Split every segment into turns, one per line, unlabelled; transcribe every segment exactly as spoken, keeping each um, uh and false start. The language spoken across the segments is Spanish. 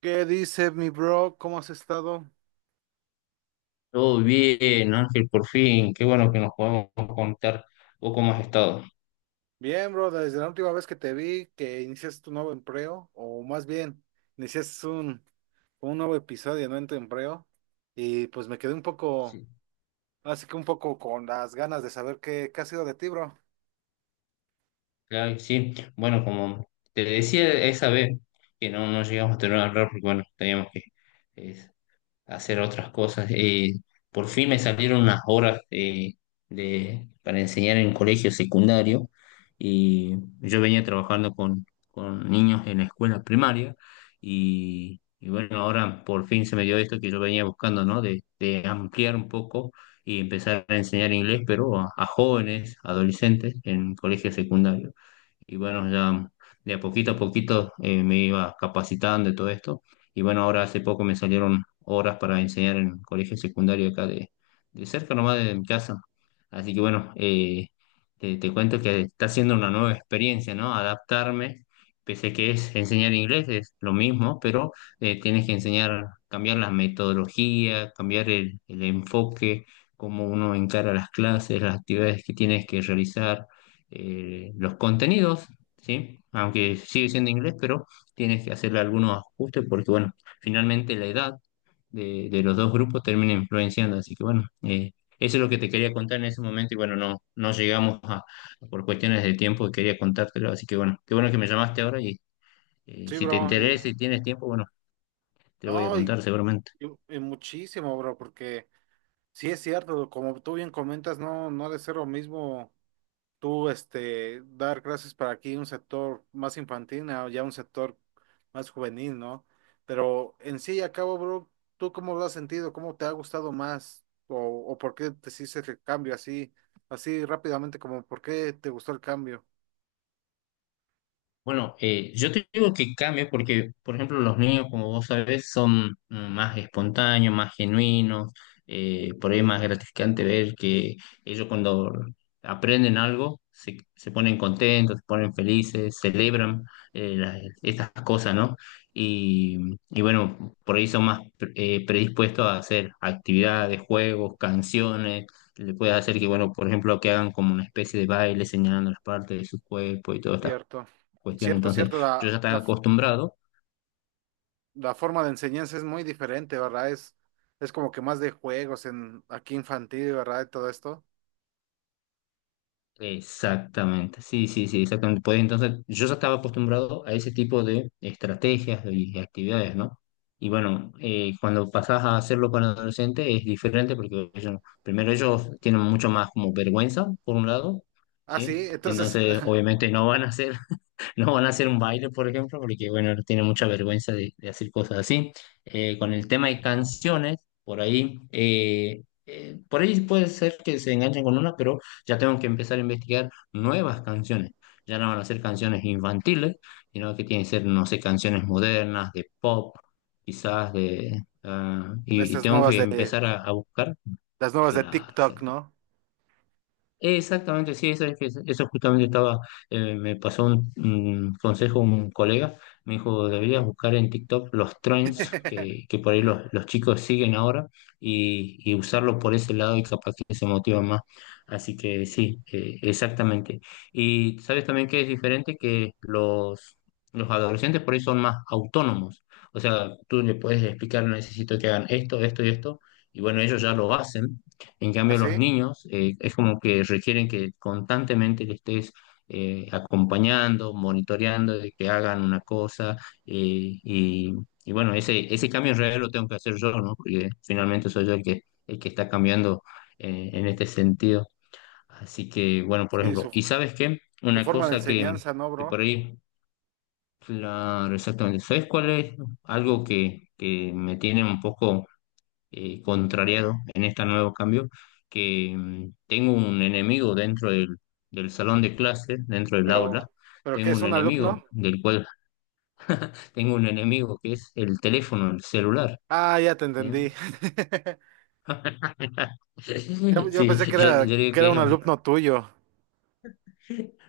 ¿Qué dice mi bro? ¿Cómo has estado?
Todo bien, Ángel, por fin. Qué bueno que nos podemos contar un poco más estado.
Bien, bro, desde la última vez que te vi, que iniciaste tu nuevo empleo, o más bien, iniciaste un, un nuevo episodio, ¿no? En tu empleo, y pues me quedé un poco,
Sí,
así que un poco con las ganas de saber qué, qué ha sido de ti, bro.
claro que sí. Bueno, como te decía esa vez que no, no llegamos a tener una reunión, porque bueno, teníamos que eh, hacer otras cosas. Eh, por fin me salieron unas horas eh, de, para enseñar en colegio secundario y yo venía trabajando con, con niños en la escuela primaria y, y bueno, ahora por fin se me dio esto que yo venía buscando, ¿no? De, de ampliar un poco y empezar a enseñar inglés, pero a, a jóvenes, adolescentes en colegio secundario. Y bueno, ya de a poquito a poquito eh, me iba capacitando de todo esto y bueno, ahora hace poco me salieron horas para enseñar en colegio secundario acá de, de cerca nomás de mi casa. Así que bueno, eh, te, te cuento que está siendo una nueva experiencia, ¿no? Adaptarme, pese a que es enseñar inglés, es lo mismo, pero eh, tienes que enseñar, cambiar la metodología, cambiar el, el enfoque, cómo uno encara las clases, las actividades que tienes que realizar, eh, los contenidos, ¿sí? Aunque sigue siendo inglés, pero tienes que hacerle algunos ajustes porque, bueno, finalmente la edad de, de los dos grupos termina influenciando. Así que, bueno, eh, eso es lo que te quería contar en ese momento y, bueno, no, no llegamos a, por cuestiones de tiempo, quería contártelo. Así que, bueno, qué bueno que me llamaste ahora y eh,
Sí,
si te
bro, y
interesa y tienes tiempo, bueno, te lo voy a
no, y,
contar seguramente.
y- y muchísimo, bro, porque sí es cierto, como tú bien comentas, no, no ha de ser lo mismo tú este, dar clases para aquí un sector más infantil o ya un sector más juvenil, ¿no? Pero en sí y a cabo, bro, ¿tú cómo lo has sentido? ¿Cómo te ha gustado más? ¿O, o por qué te hiciste el cambio así, así rápidamente, como por qué te gustó el cambio?
Bueno, eh, yo te digo que cambie porque, por ejemplo, los niños, como vos sabés, son mm, más espontáneos, más genuinos, eh, por ahí es más gratificante ver que ellos cuando aprenden algo se, se ponen contentos, se ponen felices, celebran eh, las- estas cosas, ¿no? Y, y bueno, por ahí son más pre- eh, predispuestos a hacer actividades, juegos, canciones. Le puedes hacer que, bueno, por ejemplo, que hagan como una especie de baile señalando las partes de su cuerpo y todo esto
Cierto,
cuestión.
cierto,
Entonces,
cierto,
yo
la,
ya
la,
estaba
f-
acostumbrado.
la forma de enseñanza es muy diferente, ¿verdad? Es, es como que más de juegos en aquí infantil, ¿verdad? Y todo esto.
Exactamente, sí, sí, sí, exactamente. Pues entonces, yo ya estaba acostumbrado a ese tipo de estrategias y actividades, ¿no? Y bueno, eh, cuando pasás a hacerlo con adolescentes es diferente porque ellos, primero ellos tienen mucho más como vergüenza, por un lado,
Ah,
¿sí?
sí, entonces,
Entonces, obviamente no van a hacer No van a hacer un baile, por ejemplo, porque, bueno, tiene mucha vergüenza de, de hacer cosas así. Eh, con el tema de canciones, por ahí, eh, eh, por ahí puede ser que se enganchen con una, pero ya tengo que empezar a investigar nuevas canciones. Ya no van a ser canciones infantiles, sino que tienen que ser, no sé, canciones modernas, de pop, quizás de... ah,
de
y, y
estas
tengo
nuevas
que
de,
empezar a, a buscar.
las nuevas de
Claro,
TikTok,
exactamente.
¿no?
Exactamente, sí, eso, es que- eso justamente estaba, eh, me pasó un, un consejo un colega, me dijo, deberías buscar en TikTok los trends que, que por ahí los, los chicos siguen ahora y, y usarlo por ese lado y capaz que se motivan más. Así que sí, eh, exactamente. Y sabes también que es diferente que los, los adolescentes por ahí son más autónomos. O sea, tú le puedes explicar, necesito que hagan esto, esto y esto, y bueno, ellos ya lo hacen en cambio, los
Así,
niños eh, es como que requieren que constantemente le estés eh, acompañando, monitoreando de que hagan una cosa eh, y, y bueno, ese, ese cambio en realidad lo tengo que hacer yo, ¿no? Porque finalmente soy yo el que, el que está cambiando eh, en este sentido. Así que bueno, por
sí, Sí,
ejemplo,
su,
¿y sabes qué?
su
Una
forma de
cosa que,
enseñanza, ¿no,
que
bro?
por ahí, claro, exactamente, ¿sabes cuál es algo que, que me tiene un poco eh, contrariado en este nuevo cambio, que mm, tengo un enemigo dentro del, del salón de clases dentro del
Pero,
aula,
pero ¿qué
tengo
es
un
un alumno?
enemigo del cual tengo un enemigo que es el teléfono, el celular,
Ah, ya te
¿sí?
entendí. Yo, yo
Sí,
pensé que
yo,
era,
yo digo
que era un
que
alumno tuyo,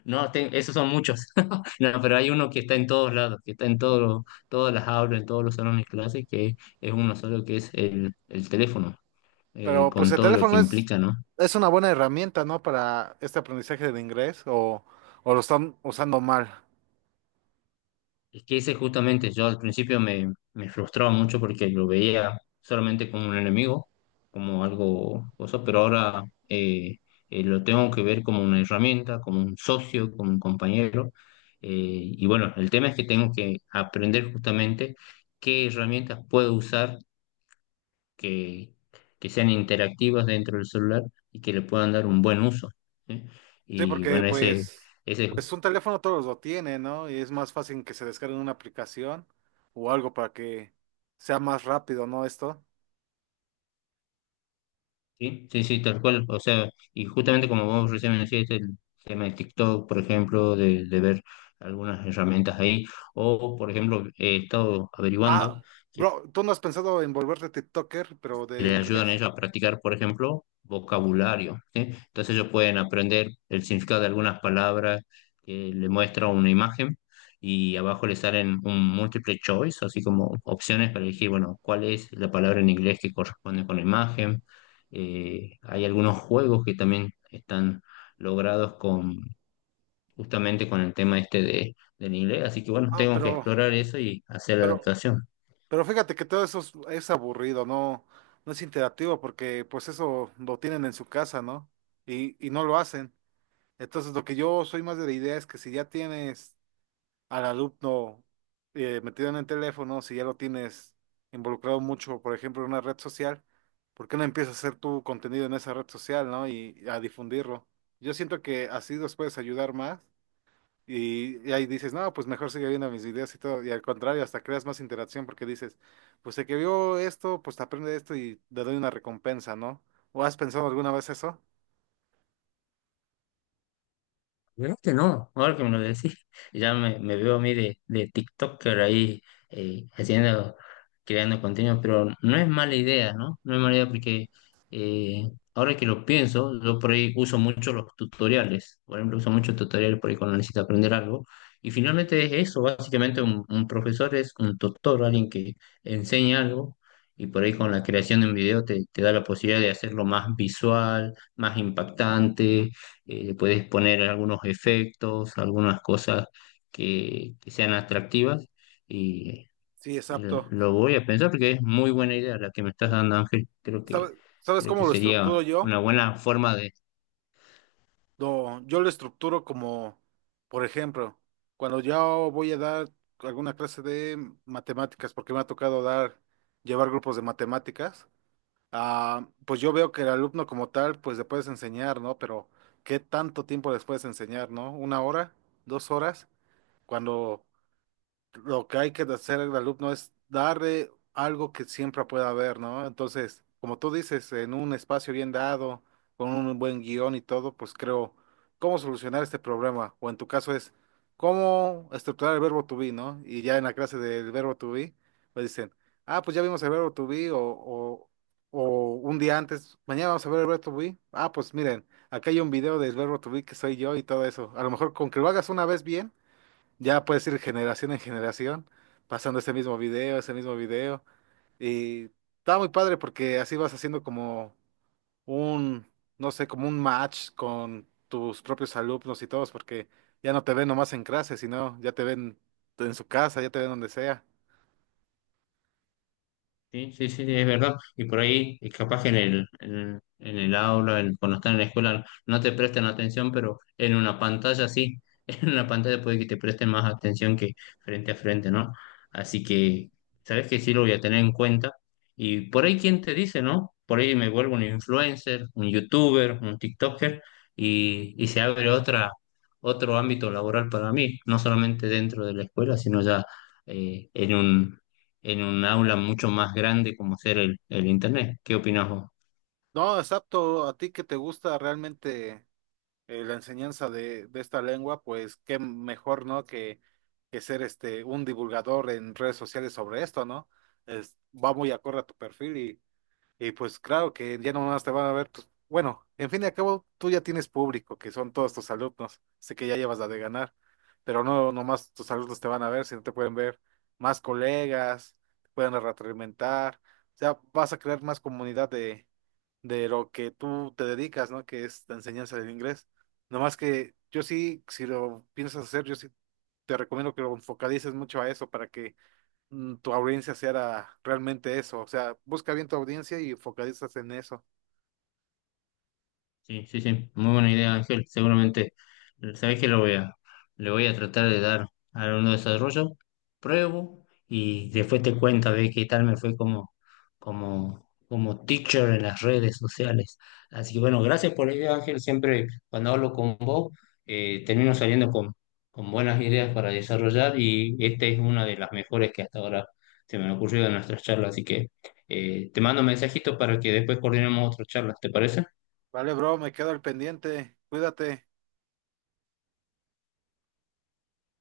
no, te- esos son muchos, no, pero hay uno que está en todos lados, que está en todos todas las aulas, en todos los salones de clase, que es uno solo, que es el, el teléfono, eh,
pero pues
con
el
todo lo que
teléfono es,
implica, ¿no?
es una buena herramienta, ¿no? Para este aprendizaje de inglés o, o lo están usando mal.
Es que ese justamente yo al principio me, me frustraba mucho porque lo veía solamente como un enemigo, como algo cosa, pero ahora eh, eh, lo tengo que ver como una herramienta, como un socio, como un compañero. Eh, y bueno, el tema es que tengo que aprender justamente qué herramientas puedo usar que, que sean interactivas dentro del celular y que le puedan dar un buen uso, ¿sí?
Sí,
Y
porque
bueno, ese,
pues,
ese
pues un teléfono todos lo tienen, ¿no? Y es más fácil que se descargue una aplicación o algo para que sea más rápido, ¿no? Esto.
Sí, sí, sí, tal cual. O sea, y justamente como vos recién me decías, el tema de TikTok, por ejemplo, de, de ver algunas herramientas ahí, o por ejemplo, he estado averiguando
Ah,
que
bro, ¿tú no has pensado en volverte TikToker, pero
y
de
les ayudan a
inglés?
ellos a practicar, por ejemplo, vocabulario, ¿sí? Entonces ellos pueden aprender el significado de algunas palabras que le muestra una imagen y abajo le salen un multiple choice, así como opciones para elegir, bueno, cuál es la palabra en inglés que corresponde con la imagen. Eh, hay algunos juegos que también están logrados con justamente con el tema este de, del inglés, así que bueno,
Ah,
tengo que
pero,
explorar eso y hacer la
pero,
adaptación.
pero fíjate que todo eso es, es aburrido, no, no es interactivo porque pues eso lo tienen en su casa, ¿no? Y, y no lo hacen. Entonces lo que yo soy más de la idea es que si ya tienes al alumno eh, metido en el teléfono, si ya lo tienes involucrado mucho, por ejemplo, en una red social, ¿por qué no empiezas a hacer tu contenido en esa red social, ¿no? Y a difundirlo. Yo siento que así los puedes ayudar más. Y, y ahí dices, no, pues mejor sigue viendo mis videos y todo. Y al contrario, hasta creas más interacción porque dices, pues el que vio esto, pues te aprende esto y te doy una recompensa, ¿no? ¿O has pensado alguna vez eso?
Vieras que no, ahora que me lo decís, ya me, me veo a mí de, de TikToker ahí eh, haciendo, creando contenido, pero no es mala idea, ¿no? No es mala idea porque eh, ahora que lo pienso, yo por ahí uso mucho los tutoriales, por ejemplo, uso muchos tutoriales por ahí cuando necesito aprender algo, y finalmente es eso, básicamente un, un profesor es un tutor, alguien que enseña algo, y por ahí con la creación de un video te, te da la posibilidad de hacerlo más visual, más impactante eh, le puedes poner algunos efectos, algunas cosas que, que sean atractivas y
Sí,
eh,
exacto.
lo voy a pensar porque es muy buena idea la que me estás dando, Ángel. Creo que,
¿Sabes, sabes
creo que
cómo lo
sería
estructuro yo?
una buena forma
No, yo lo estructuro como, por ejemplo, cuando yo voy a dar alguna clase de matemáticas, porque me ha tocado dar, llevar grupos de matemáticas. Ah, pues yo veo que el alumno como tal, pues le puedes enseñar, ¿no? Pero ¿qué tanto tiempo les puedes enseñar, ¿no? ¿Una hora? ¿Dos horas? Cuando lo que hay que hacer al alumno es darle algo que siempre pueda ver, ¿no? Entonces, como tú dices, en un espacio bien dado, con un buen guión y todo, pues creo cómo solucionar este problema. O en tu caso es cómo estructurar el verbo to be, ¿no? Y ya en la clase del verbo to be, pues dicen, ah, pues ya vimos el verbo to be o, o, o un día antes, mañana vamos a ver el verbo to be. Ah, pues miren, acá hay un video del verbo to be que soy yo y todo eso. A lo mejor con que lo hagas una vez bien ya puedes ir generación en generación, pasando ese mismo video, ese mismo video. Y está muy padre porque así vas haciendo como un, no sé, como un match con tus propios alumnos y todos, porque ya no te ven nomás en clase, sino ya te ven en su casa, ya te ven donde sea.
Sí, sí, sí, es verdad. Y por ahí, es capaz que en el, en, en el aula, en- cuando están en la escuela, no te prestan atención, pero en una pantalla sí. En una pantalla puede que te presten más atención que frente a frente, ¿no? Así que, sabes que sí lo voy a tener en cuenta. Y por ahí, ¿quién te dice, no? Por ahí me vuelvo un influencer, un youtuber, un TikToker, y, y se abre otra, otro ámbito laboral para mí, no solamente dentro de la escuela, sino ya eh, en un aula mucho más grande como ser el, el Internet. ¿Qué opinas vos?
No, exacto, a ti que te gusta realmente. Eh, la enseñanza de, de esta lengua, pues qué mejor, ¿no? Que, que ser este un divulgador en redes sociales sobre esto, ¿no? Es, va muy acorde a tu perfil y pues claro que ya no más te van a ver tus... Bueno, en fin y al cabo, tú ya tienes público, que son todos tus alumnos. Sé que ya llevas la de ganar, pero no nomás tus alumnos te van a ver, sino te pueden ver más colegas, te pueden retroalimentar. O sea, vas a crear más comunidad de, de lo que tú te dedicas, ¿no? Que es la enseñanza del inglés. Nomás que yo sí, si lo piensas hacer, yo sí te recomiendo que lo focalices mucho a eso para que mm, tu audiencia sea realmente eso. O sea, busca bien tu audiencia y focalizas en eso.
Sí, sí, sí, muy buena idea, Ángel. Seguramente, sabés que lo voy a, le voy a tratar de dar a uno desarrollo, pruebo y después te cuento a ver qué tal me fue como, como, como teacher en las redes sociales. Así que bueno, gracias por la idea, Ángel. Siempre cuando hablo con vos, eh, termino saliendo con, con buenas ideas para desarrollar y esta es una de las mejores que hasta ahora se me han ocurrido en nuestras charlas. Así que eh, te mando un mensajito para que después coordinemos otras charlas, ¿te parece?
Vale, bro, me quedo al pendiente. Cuídate.